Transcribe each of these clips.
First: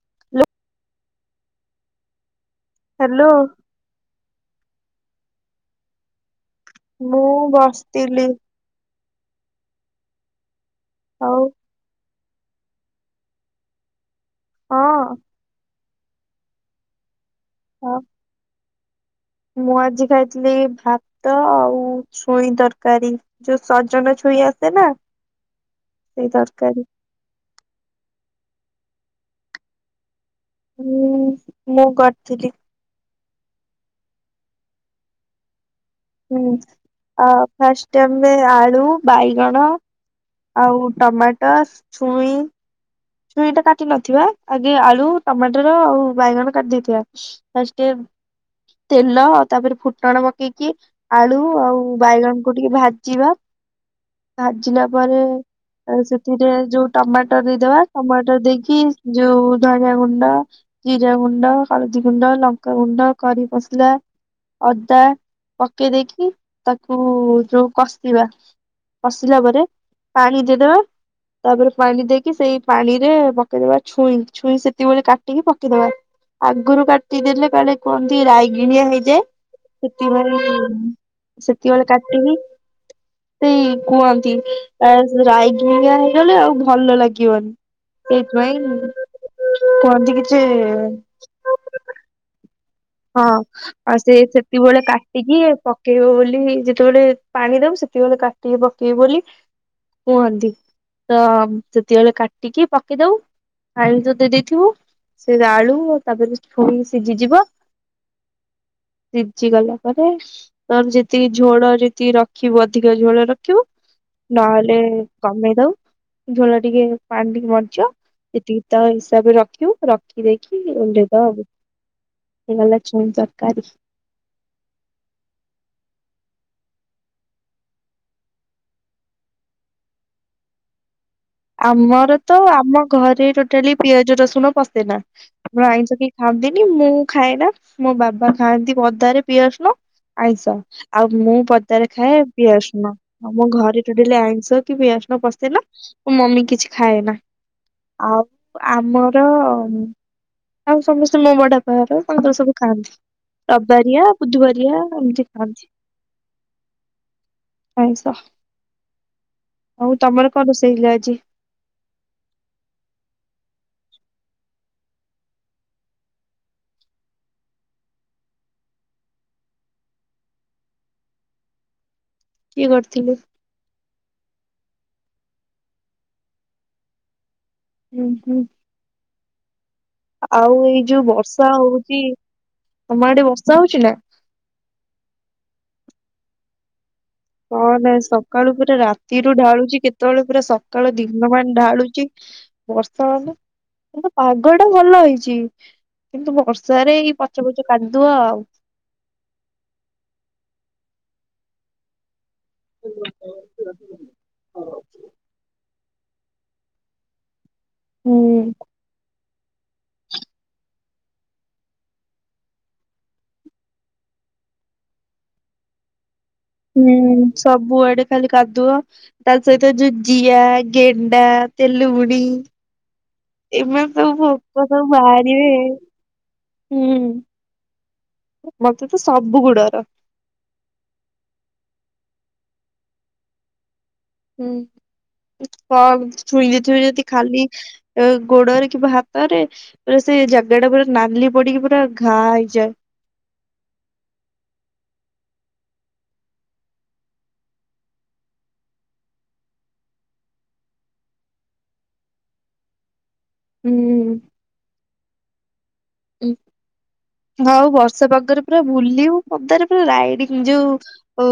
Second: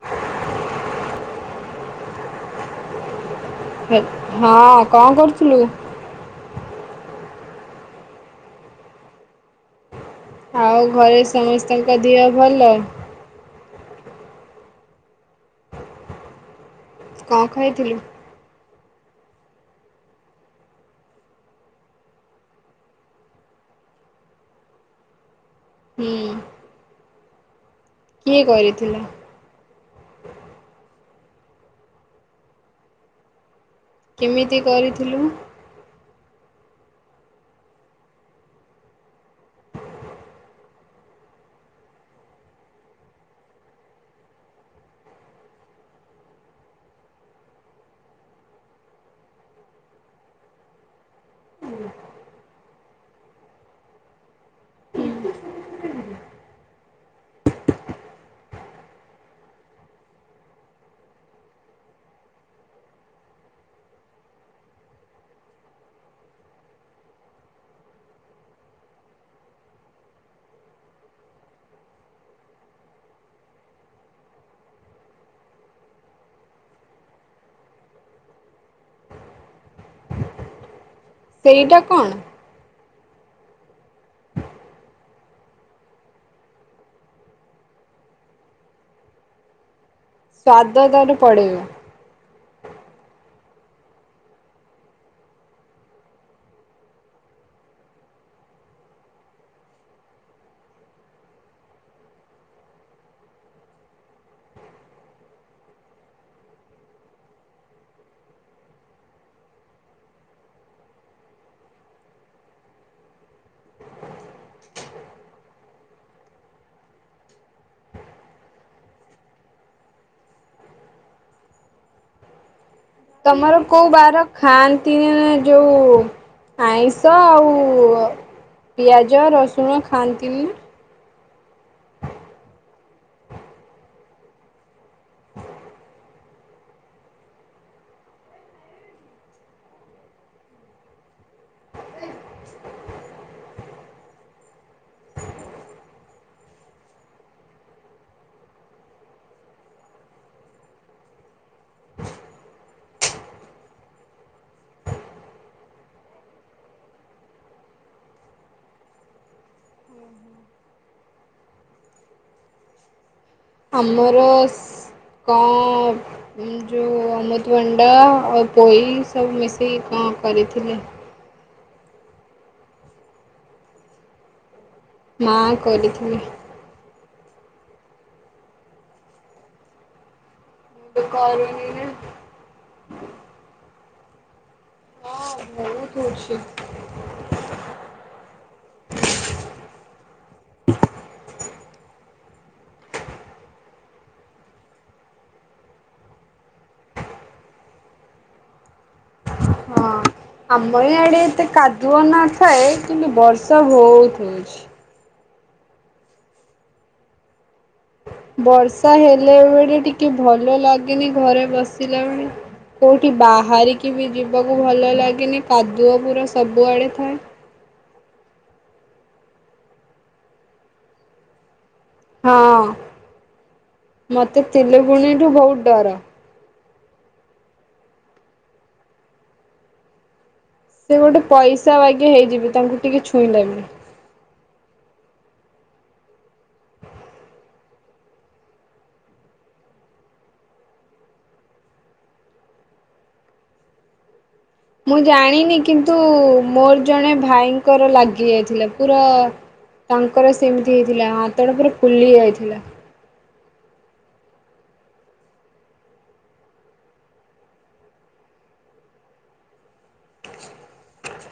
[unintelligible] Hello. ହଁ କଣ କରୁଥିଲୁ? ମୁଁ ବସିଥିଲି। ଆଉ ଘରେ ଆଉ ସମସ୍ତଙ୍କ ଦିହ ଭଲ। ହଁ। କଣ ଖାଇଥିଲୁ। ମୁଁ ଆଜି ଖାଇଥିଲି ଭାତ ଆଉ ଛୁଇଁ ତରକାରୀ। ଯୋ ସଜନ ଛୁଇ ଆସେ ନା ହୁଁ ସେଇ ତରକାରି। କିଏ କରିଥିଲା? ହୁଁ ମୁଁ କରିଥିଲି। କେମିତି କରିଥିଲୁ। ହୁଁ ଆ ଫାଷ୍ଟ ଆମେ ଆଳୁ, ବାଇଗଣ ଆଉ ଟମାଟର, ଛୁଇଁ ଛୁଇଟା କାଟି ନଥିବା ଆଗେ ଆଳୁ, ଟମାଟର ଆଉ ବାଇଗଣ କାଟିଦେଇଥିବା। ଫାଷ୍ଟେ ତେଲ ଆଉ ତାପରେ ଫୁଟଣ ପକେଇକି। ଆଳୁ ଆଉ ବାଇଗଣ କୁ ଟିକେ ଭାଜିବା। ଭାଜିଲା ପରେ ସେଥିରେ ଯୋଉ ଟମାଟର ଦେଇଦବା। ଟମାଟର ଦେଇକି ଯୋଉ ଧଣିଆ ଗୁଣ୍ଡ ଜିରାଗୁଣ୍ଡ, ହଳଦୀଗୁଣ୍ଡ, ଲଙ୍କା ଗୁଣ୍ଡ, କରି ଫସଲା ଅଦା ପକେଇ ଦେଇକି ତାକୁ ଯୋଉ କଷିବା କସିଲା ପରେ ପାଣି ଦେଇଦବା ତାପରେ ପାଣି ଦେଇକି ସେଇ ପାଣିରେ ପକେଇଦବା ଛୁଇଁ ଛୁଇଁ ସେତିକି ବେଳେ କାଟିକି ପକେଇଦବା। ଆଗରୁ କାଟିଦେଲେ କାଳେ କୁଅନ୍ତି ରାଇଗିଣିଆ ହେଇଯାଏ। ସେଥି ପାଇଁ ସେଇଟା ସେତିବେଳେ କଣ? କାଟିକି ଉଁ କୁହନ୍ତି ଆ ରାଇଗିଣିଆ ହେଇଗଲେ ଆଉ ଭଲ ଲାଗିବନି। ସେଇଥି ପାଇଁ କୁହନ୍ତି କିଛି ସ୍ଵାଦ ତାର ପଳେଇବ। ହଁ। ଆଉ ସିଏ ସେତିକି ବେଳେ କାଟିକି ପକେଇବ ବୋଲି ଯେତେବେଳେ ପାଣି ଦବୁ ସେତିକୀ ବେଳେ କା ଟିକି ପକେଇବ ବୋଲି କୁହନ୍ତି ତ ସେତିବେଳେ କାଟିକି ପକେଇ ଦଉ। ପାଣି ତ ଦେଇ ଦେଇଥିବୁ ସେ ଆଳୁ ତାପରେ ଛୁଇଁ ସିଜିଯିବ। ସିଝି ଗଲା ପରେ ତୋର ଯେତିକି ଝୋଳ ଯେତିକି ରଖିବୁ ଅଧିକ ଝୋଳ ରଖିବୁ ନହେଲେ କମେଇ ଦଉ ଝୋଳ ଟିକେ ପାଣି ଟିକେ ମରିଯିବ ସେତିକି ତ ହିସାବରେ ରଖିବୁ ରଖି ଦେଇକି ଓହ୍ଲେଇ ଦବୁ। ହେଇଗଲା ଛୁଇଁ ତମର କୋଉ ବାର ଖାଆନ୍ତିନି ଯୋଉ ଆଇଁଷ ଆଉ ପିଆଜ ରସୁଣ ଖାଆନ୍ତିନି ନା। ଆମର ତ ଆମ ଘରେ ଟୋଟାଲି ପିଆଜ ରସୁଣ ପଶେନା। ଆମର ଆଇଁଷ କେ ଖାଆନ୍ତିନି ମୁଁ ଖାଏନା ମୋ ବାବା ଖାଆନ୍ତି ପଦାରେ ପିଆଜ ରସୁଣ। ଆଇଁଷ ଆଉ ମୁଁ ପଦାରେ ଖାଏ ପିଆଜ ରସୁଣ। ଆମ ଘରେ ଟୁଟାଲି ଆଇଁଷ କି ପିଆଜ ରସୁଣ ପସେନା ମୋ ମମି କିଛି ଖାଏ ନା। ଆଉ ଆମର ଆଉ ସମସ୍ତେ ମୋ ବଡ଼ ବାପା ଘର ତାଙ୍କର ସବୁ ଖାଆନ୍ତି। ରବବାରିଆ, ବୁଧବାରିଆ ଏମିତି ଖାଆନ୍ତି। ଆଇଁଷ ଆଉ ତମର କଣ ରୋଷେଇ ହେଇଥିଲା ଆଜି? ଆମର କ ଏ ଯୋଉ ଅମୃତଭଣ୍ଡା ଆଉ ପୋଇ ସବୁ ମିଶେଇ କଣ କରିଥିଲେ। କିଏ କରିଥିଲେ? ମା କରିଥିଲେ। ଉଁ ହୁଁ ଆଉ ଏଇ ମୁଁ ତ ଯୋଉ ବର୍ଷା କରୁନି ନା। ହଉଚି ତମ ଆଡେ ବର୍ଷା ହଉଚି ନା। ହଁ ବହୁତ୍ ହଉଚି। କ ନା ସକାଳୁ ପୁରା ରାତିରୁୁ ଢାଳୁଚି କେତେବେଳେ ପୁରା ସକାଳୁ ଦିନ ମାନ ଢାଳୁଚି। ବର୍ଷା ମାନେ କିନ୍ତୁ ପାଗ ଟା ଭଲ ହେଇଚି। କିନ୍ତୁ ବର୍ଷାରେ ଏଇ ପଚ ପଚ କାଦୁଅ ଆଉ। ହଁ। ଆମ ଇଆଡେ ଏତେ କାଦୁଅ ନଥାଏ କିନ୍ତୁ ବର୍ଷା ହଉଚି। ହୁଁ ବର୍ଷା ହେଲା ବେଳେ ଟିକେ ଭଲ ଲାଗେନି ଘରେ ବସିଲା ବେଳେ। କୋଉଠି ବାହାରିକି ବି ଯିବାକୁ ଭଲ ଲାଗେନି କାଦୁଅ ପୁରା। ସବୁଆଡେ ହୁଁ। ଥାଏ। ସବୁଆଡେ ଖାଲି କାଦୁଅ ତା ସହିତ ଜୁ ଜିଆ, ଗେଣ୍ଡା, ତେଲୁଗୁ ଡି ହଁ ଏମାନେ ସବୁ ମତେ ପୋକ ସବୁ ତେଲୁଗୁଣିଠୁ ବହୁତ ବାହାରିବେ। ଡର। ହୁଁ। ମତେ ତ ସବୁ କୁ ଡର। ସେ ଗୋଟେ ପଇସା ବାଗେ ହେଇଯିବେ ତାଙ୍କୁ ଟିକେ ଛୁଇଁ ଦେବେ। ହୁଁ କ ଛୁଇଁ ଦେଇଥିବେ ଯଦି ଖାଲି ଅ ଗୋଡରେ କିବା ହାତରେ ଏ ସେ ଜାଗା ଟା ପୁରା ନାଲି ପଡିକି ପୁରା ଘା ହେଇଯାଏ। ମୁଁ ଜାଣିନି କିନ୍ତୁ ମୋର ଜଣେ ଭାଇଙ୍କର ଲାଗିଯାଇଥିଲା ପୁରା ତାଙ୍କର ସେମିତି ହେଇଥିଲା ହ ତଡ଼ ପୁରା ଫୁଲି ଯାଇଥିଲା। ହୁଁ ହଉ ବର୍ଷା ପାଗରେ ପୁରା ବୁଲିବୁ ପଦାରେ ପୁରା ରାଇଡିଙ୍ଗ ଯୋଉ ଓ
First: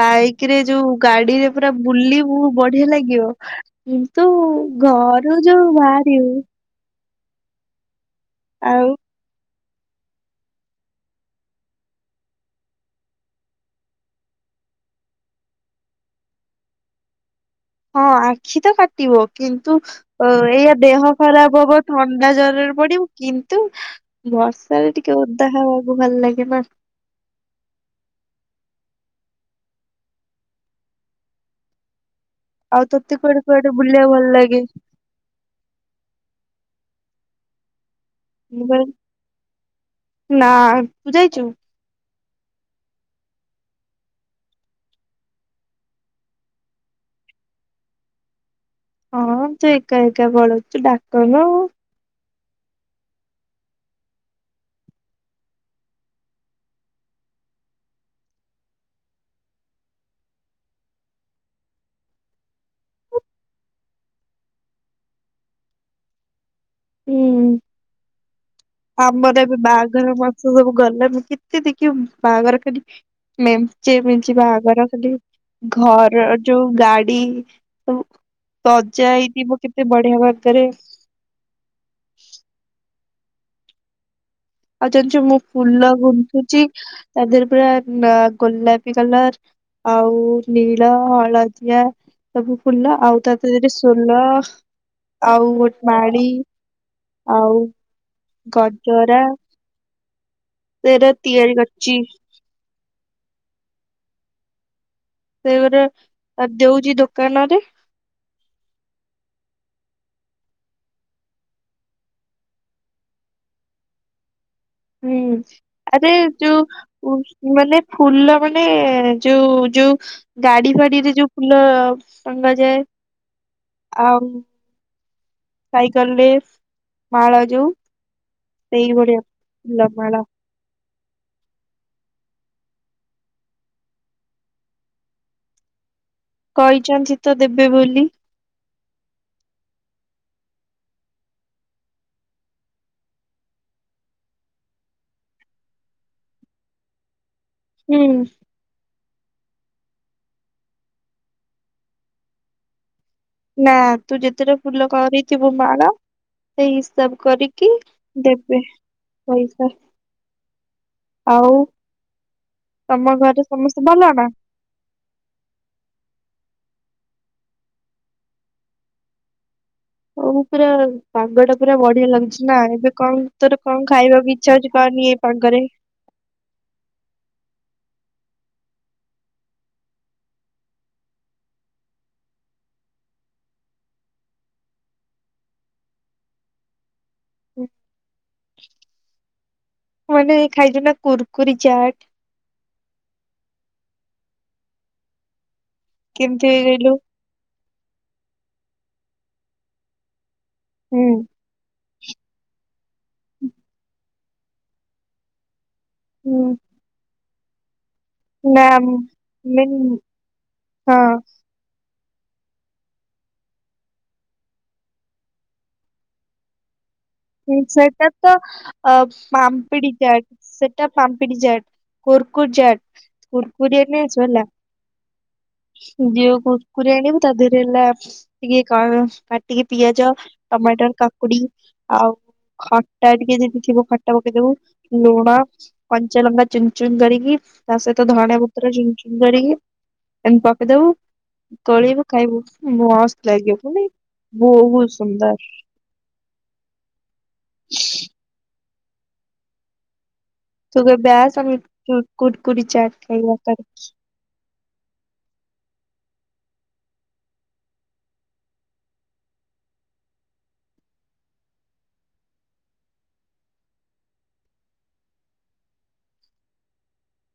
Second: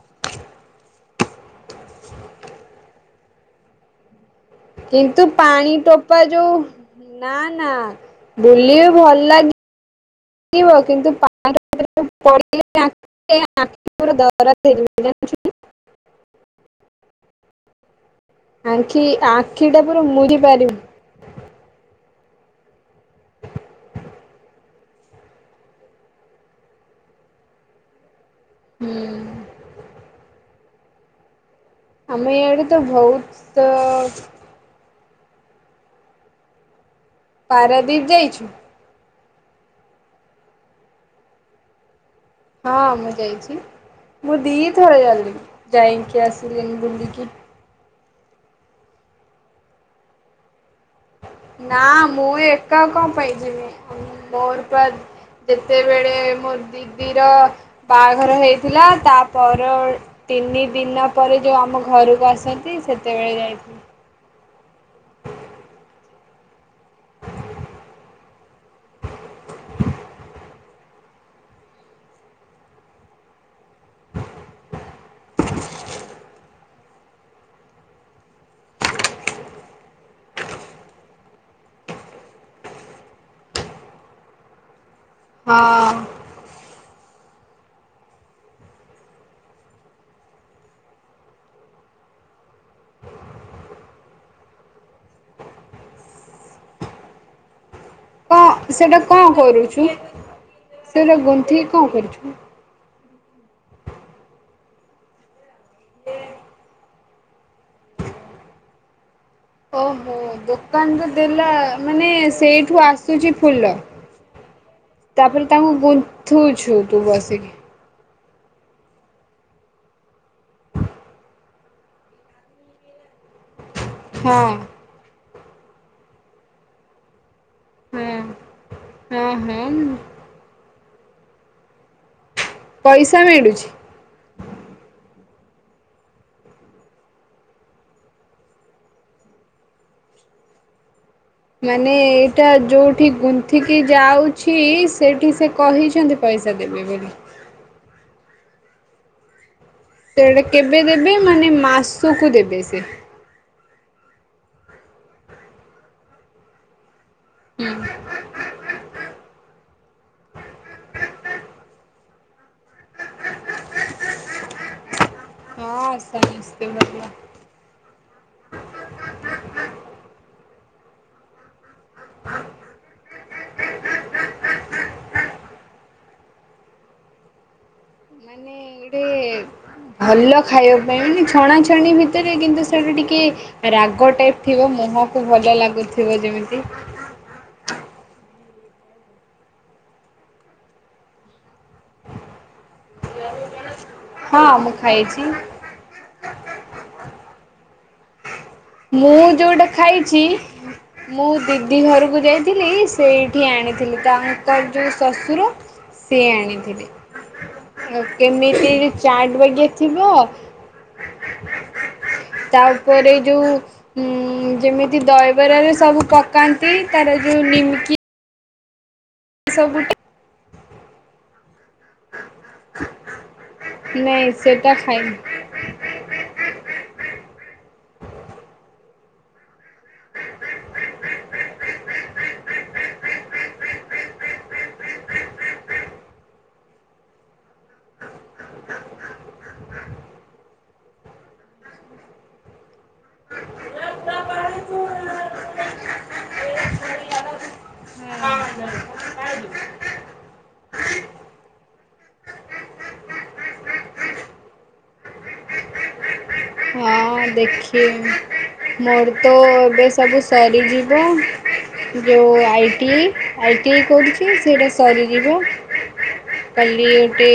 ବାଇକରେ ଯୋଉ ଗାଡିରେ ପୁରା ବୁଲିବୁ ବଢିଆ ଲାଗିବ। କିନ୍ତୁ କିନ୍ତୁ ଘରୁ ଯୋଉ ପାଣି ଟୋପା ବାହାରିବୁ ଯୋଉ ନା ନା ବୁଲିବି ଆଉ ଭଲ ଲାଗେ ଗିବ କିନ୍ତୁ [inaudible] [inaudible] [inaudible] ହଁ ଆଖି ତ କାଟିବ କିନ୍ତୁ ଆଖିଟା ପୁରା ଅ ମୁଦି ଏଇଆ ପାରିବୁ ଦେହ ଖରାପ ହବ ଥଣ୍ଡା ଜରରେ ପଡିବୁ କିନ୍ତୁ ବର୍ଷାରେ ଟିକେ ଓଦା ହବାକୁ ଭଲ ଲାଗେ ନା ହୁଁ ଆମେ ଇଆଡେ ତ ଆଉ ତୋତେ କୁଆଡେ ବହୁତ କୁଆଡେ ବୁଲିବାକୁ ଭଲ ଲାଗେ ପାରାଦୀପ ଯାଇଛୁ ନା ତୁ ଯାଇଛୁ। ହଁ ମୁଁ ଯାଇଛି ମୁଁ ଦି ଥରେ ଜାଲି ଯାଇକି ଆସିଲିନି ବୁଲିକି ହଁ ତୁ ଏକା ଏକା ପଳଉଛୁ ଡାକନୁ। ନା ମୁଁ ଏକା କଣ ପାଇଯିବି ମୋର ପା ଯେତେବେଳେ ମୋ ଦିଦିର ବାହାଘର ହେଇଥିଲା ତାପର ତିନି ଦିନ ପରେ ଯୋଉ ଆମ ଘରକୁ ଆସନ୍ତି ସେତେବେଳେ ଯାଇ ହୁଁ ଆମର ଏବେ ବାହାଘର ମାଛ ସବୁ ଗଲଣି କେତେ ଦେଖିବ ବାହାଘର ଖାଲି ମେଞ୍ଚେ ମେଞ୍ଚେ ବାହାଘର ଖାଲି ଘର ଯୋଉ ଗାଡି ସଜା ହେଇଥିବ କେତେ ବଢିଆ ଭାଗରେ ଆଉ ଜାଣିଛୁ, ମୁଁ ଫୁଲ ହଁ ଗୁନ୍ଥୁଛି। ତା ଦେହରେ ପା ଗୋଲାପି କଲର। ଆଉ ନୀଳ, ହଳଦିଆ ସବୁ ଫୁଲ ଆଉ ତା ଦେହରେ ସୋଲ, ଆଉ ଗୋଟେ ମାଳି ଆଉ କଣ ସେଟା ଗଜରା। କଣ କରୁଛୁ। ସେଟା [unintelligible] ତିଆରି ଗୁନ୍ଥିକି କଣ କରିଛି। କରୁଛୁ? [unintelligible] ଦଉଛି ଦୋକାନରେ। ଓହୋ। ଦୋକାନରେ ଦେଲା, ମାନେ ସେଇଠୁ ଆସୁଛି ଫୁଲ। ହୁଁ ତାପରେ ତାଙ୍କୁ ଆରେ ଯୋଉ ଗୁନ୍ଥୁଛୁ ତୁ ଉ ବସିକି? ମାନେ ଫୁଲ ମାନେ ଯୋଉ ଯୋଉ ଗାଡି ଫାଡିରେ ଯୋଉ ଫୁଲ ଟଙ୍ଗାଯାଏ ଆଉ ହଁ ସାଇକେଲରେ ମାଳା ଯୋଉ, ହଁ। ସେଇଭଳିଆ ହଁ ହଁ ଫୁଲ ମାଳ। ପଇସା ମିଳୁଛି। କହିଛନ୍ତି ତ ଦେବେ ବୋଲି? ମାନେ, ଏଇଟା ଯୋଉଠି ଗୁନ୍ଥିକି ଯାଉଛି, ସେଇଠି ସେ କହିଛନ୍ତି। ପଇସା ଦେବେ ବୋଲି। ହୁଁ। ସେ ସେଇଟା କେବେ ଦେବେ? ମାନେ, ମାସକୁ ଦେବେ ସେ। ନାଁ, ତୁ ଯେତେଟା ଫୁଲ କରିଥିବୁ, ମୋର। ଏଇ ହିସାବ କରିକି ଦେବେ ପଇସା। ଆଉ, ତମ ଘରେ ସମସ୍ତେ ଭଲ ନା? ହଁ, ସମସ୍ତେ ଭଲ। ହଁ, ପୁରା [unintelligible] ପୁରା ବଢିଆ ଲାଗୁଛି ନା! ଏବେ କଣ ତୋର କଣ ଖାଇବାକୁ ଇଚ୍ଛା ହଉଛି, କଅନି। ତାଙ୍କରେ ମାନେ ଏଇଟେ ଭଲ ଖାଇବା ପାଇଁ ମାନେ ଛଣାଛଣି ଭିତରେ, କିନ୍ତୁ ସେଇଟା ଟିକେ ରାଗ ଟାଇପ୍ ଥିବ, ମୁହଁକୁ ଭଲ ଲାଗୁଥିବ, ଯେମିତି [inaudible] ମାନେ ଖାଇଛୁ ନା କୁୁରକୁରି ଚାଟ। [inaudible] ହଁ, ମୁଁ ଖାଇଛି। କେମିତି ହେଇଗଲୁ। ମୁଁ ଯୋଉଟା ଖାଇଛି, ହୁଁ ମୁଁ ଦି ଦି ଘରକୁ ଯାଇଥିଲି, ସେଇଠି ଆଣିଥିଲି। ତାଙ୍କର ଯୋଉ ଶ୍ୱଶୁର ସିଏ ହୁଁ ଆଣିଥିଲେ। ଓ ନା କେମିତି ଚାଟ ବାଗେ ମେନ୍ ଥିବ? ହଁ ତାପରେ ଯୋଉ ଉଁ ଯେମିତି ଦହିବରାରେ ସବୁ ପକାନ୍ତି, ତାର ଯୋଉ ନିମକି ସେଇଟା ତ ଅ ପାମ୍ପଡି ସବୁଟା [unintelligible] ସେଟା ପାମ୍ପିଡି ଚାଟ୍, କୁୁରକୁୁରି ଚାଟ୍ କୁୁରକୁରି ନେଇ ଆସିବ ନାଇଁ ହେଲା? ସେଟା ଖାଇନି ଦିଅ, କୁରକୁରି ଆଣିବୁ, ତା ଦେହରେ ହେଲା ଟିକେ କ କାଟିକି ପିଆଜ, ଟମାଟର, କାକୁଡି ଆଉ ଖଟା ଟିକେ ଯଦି ଥିବ, ଖଟା ପକେଇଦବୁ, ଲୁଣ କଞ୍ଚାଲଙ୍କା ଚୁନ୍ ଚୁନ୍ କରିକି, ତା ସହିତ ଧଣିଆ ପତ୍ର ଚୁନ୍ ଚୁନ୍ କରିକି ଏମତି ପକେଇଦବ। ତଳେଇବା ଖାଇବ ମସ୍ତ ଲାଗିବ ପୁଣି ବହୁତ ସୁନ୍ଦର [inaudible] [inaudible] ତୁ କେବେ ଆସ ଆମ କୁଡକୁଡ଼ି ଚାଟ ଖାଇବା [unintelligible] ହଁ ଦେଖିବ ମୋର ତ ଏବେ ସବୁ ସରିଯିବ ଯେଉଁ ଆଇଟି ଆଇଟିଇ କରୁଛି ସେଇଟା ସରିଯିବ। କଲିଉଟି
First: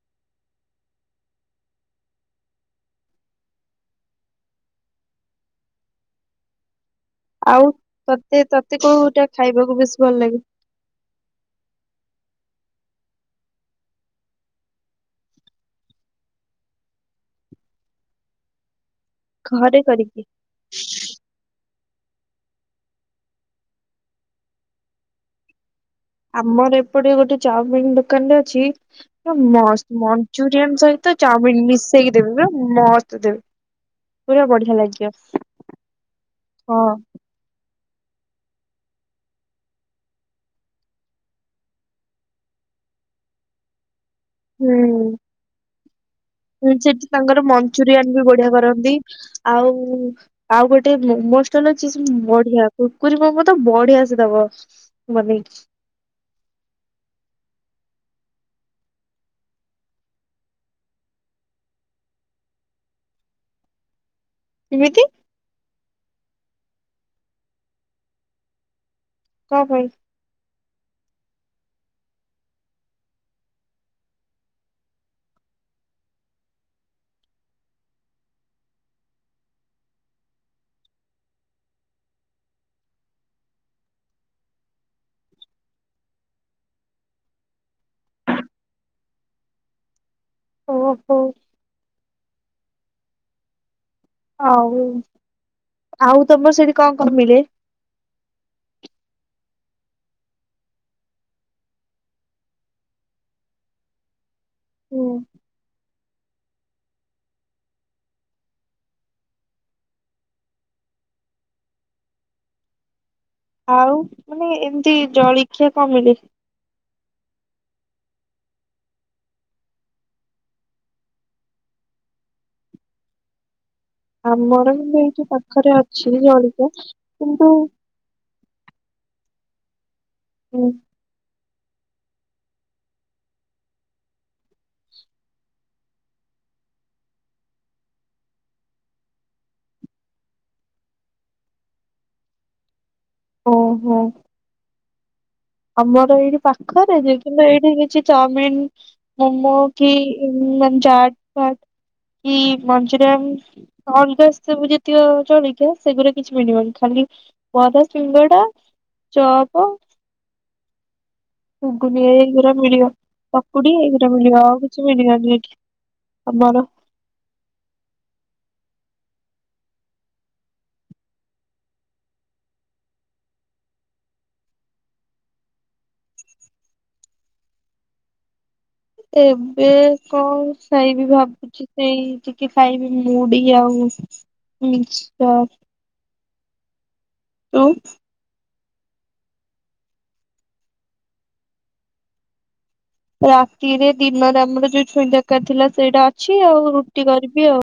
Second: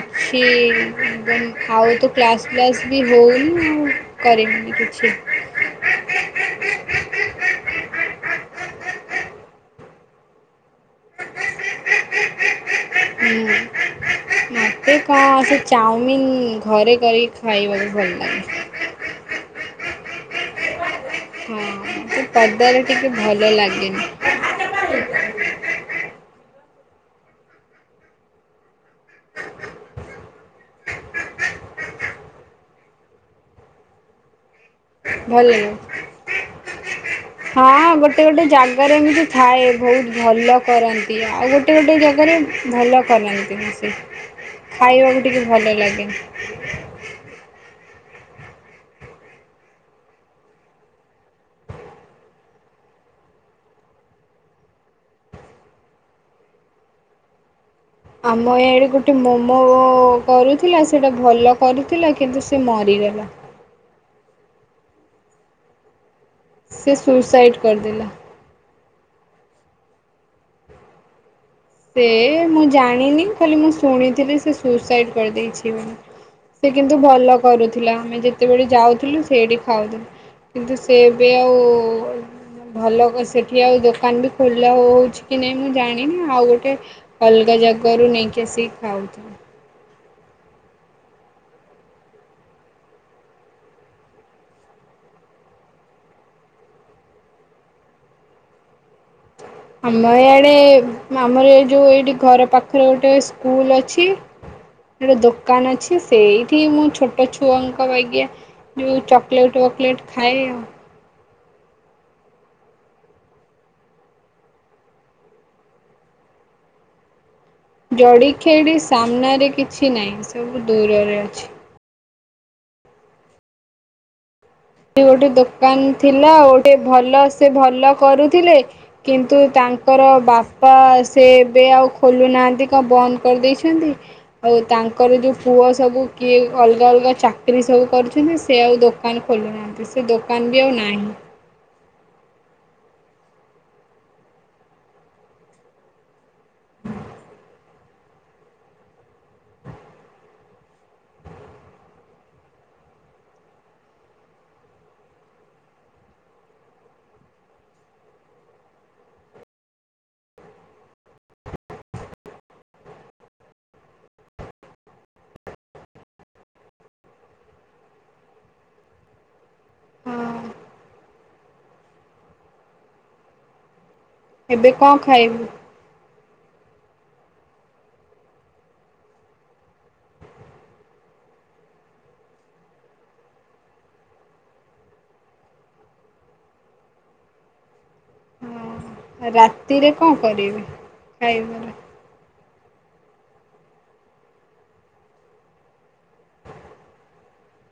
ଅଛି [unintelligible] ଆଉ ତ କ୍ଲାସ ବ୍ଲାସ ବି ହଉନି। କରିବିନି କିଛି ଆଉ ତତେ ତତେ କୋଉଟା ଖାଇବାକୁ ବେଶୀ ଭଲ ଲାଗେ? [inaudible] ଏ କନ୍ ଚାଉମିିନ ଘରେ କରି ଖାଇବାକୁ ଭଲ ଲାଗେ। ଘରେ କରିକି ହଁ [inaudible] ପଦାରେ ଟିକେ ଭଲ ଲାଗେନି ଆମର ଏପଟେ ଗୋଟେ ଚାଉମିିନ ଦୋକାନ ରେ ଅଛି ମସ୍ତ ମଞ୍ଚୁରିଆନ ସହିତ ଚାଉମିନ ମିଶେଇକି ଦେବେ ମ ମସ୍ତ୍ ଦେବେ। ପୁରା ବଢିଆ ଲାଗିବ। ଭଲ ଲାଗେ। ହଁ। ହଁ ଗୋଟେ ଗୋଟେ ଜାଗାରେ ଏମିତି ଥାଏ ବହୁତ ଭଲ କରନ୍ତି ଆଉ ଗୋଟେ ଗୋଟେ ଗୋଟେ ଜାଗାରେ ଭଲ କରନ୍ତିନି ସେ ଖାଇବାକୁ ଟିକେ ଭଲ ଲାଗେନି ସେଠି ତାଙ୍କର ମଞ୍ଚୁରିଆନ ବି ବଢିଆ କରନ୍ତି ଆଉ ଆଉ ଗୋଟେ ମୋମୋଷ୍ଟଲ ଅଛି ସେ ବଢିଆ କୁରୁକୁରେ ମୋମୋ ତ ବଢିଆ ସେ ଦବ। [inaudible] ଆମ ଇଆଡ଼େ ଗୋଟେ ମୋମୋ କରୁଥିଲା ସେଇଟା ଭଲ କରୁଥିଲା କିନ୍ତୁ ସେ ମରିଗଲା। କେମିତି? ସେ ସୁଇସାଇଡ଼୍ କରିଦେଲା। କଣ ପାଇଁ? ସେ ମୁଁ ଜାଣିନି ଖାଲି ମୁଁ ଶୁଣିଥିଲି ସେ ସୁସାଇଡି କରିଦେଇଛି ବୋଲି। ସେ କିନ୍ତୁ ଭଲ କରୁଥିଲା ଆମେ ଯେତେବେଳେ ଯାଉଥିଲୁ ସେଇଠି ଖାଉୁ। କିନ୍ତୁ ସେବି ଆଉ ଭଲ କ ସେଠି ଆଉ ଦୋକାନ ବି ଖୋଲା ହଉଛି କି ନାଇଁ ମୁଁ ଜାଣିନି ଆଉ ଗୋଟେ ଗୋଟେ ଅଲଗା ଜାଗାରୁ ନେଇକି ଆସିକି ଖାଉ। ଓହୋ। ହଉ ଆଉ ତମର ସେଠି କଣ କଣ ମିଳେ? ଆମ ଇଆଡେ ଆମର ଏ ଯେଉଁ ଏଇଠି ଘର ପାଖରେ ଗୋଟେ ସ୍କୁଲ ଅଛି। ହୁଁ ଗୋଟେ ଦୋକାନ ଅଛି ସେଇଠି ମୁଁ ଛୋଟ ଛୁଆଙ୍କ ବାଗିଆ ଯଉଁ ଚକୋଲେଟ୍ ୱକଲେଟ୍ ଖାଏ ଆଉ। ଆଉ ମାନେ ଏମିତି ଜଳଖିଆ କ ମିଳେ। ଜଡିଖିଆ ଏଠି ସାମ୍ନାରେ କିଛି ନାହିଁ ସବୁ ଦୂରରେ ଅଛି। ଆମର କିନ୍ତୁ ସେ ଏଇଠି ଗୋଟେ ପାଖରେ ଦୋକାନ ଅଛି ଥିଲା ଜଳିଖିଆ ଗୋଟେ ଭଲ ସେ କିନ୍ତୁ ଭଲ କରୁଥିଲେ କିନ୍ତୁ ତାଙ୍କର ହୁଁ ବାପା ସେ ଏବେ ଆଉ ଖୋଲୁନାହାନ୍ତି କଣ ବନ୍ଦ କରିଦେଇଛନ୍ତି। ଆଉ ତାଙ୍କର ଯେଉଁ ପୁଅ ସବୁ କିଏ ଅଲଗା ଅଲଗା ଚାକିରି ସବୁ କରୁଛନ୍ତି ସେ ଆଉ ଦୋକାନ ଖୋଲୁନାହାନ୍ତି ସେ ଦୋକାନ ବି ଆଉ ନାହିଁ। ଓହୋ। ଆମର ଏଇଠି ପାଖରେ ଯେ କିନ୍ତୁ ଏଇଠି କିଛି ଚାଉମିନ୍ ମୋମୋ କି ମାନ ଚାଟ ଫାଟ କି ମଞ୍ଚୁରିୟାନ୍ ଅଲଗା ସବୁ ଯେତିକ ଚଳିକିଆ ସେଗୁରା କିଛି ମିଳିବନି ଖାଲି ବରା ସିଙ୍ଗଡା ଚପ ଗୁଗୁନି ଏଇ ଗୁରା ମିଳିବ ପକୁଡି ଏଇ ଗୁରା ମିଳିବ ଆଉ କିଛି ମିଳିବନି ଏଠି। ଆମର ହଁ ଏବେ କଁ ଖାଇବୁ। ଏବେ କଣ ଖାଇ ବିି ଭାବୁ ସେଇ ଟିକି ଖାଇବି ମୁଡି ଆଉ ମିକ୍ସଚର। ତୁ। ହଁ ରାତିରେ କଣ କରିବି ଖାଇବାର। ରାତିରେ ଦିନରେ ଆମର ଯୋଉ ଛୁଇଁ ତରକାରୀ ଥିଲା ସେଇଟା ଅଛି ଆଉ ରୁଟି କରିବି ଆଉ।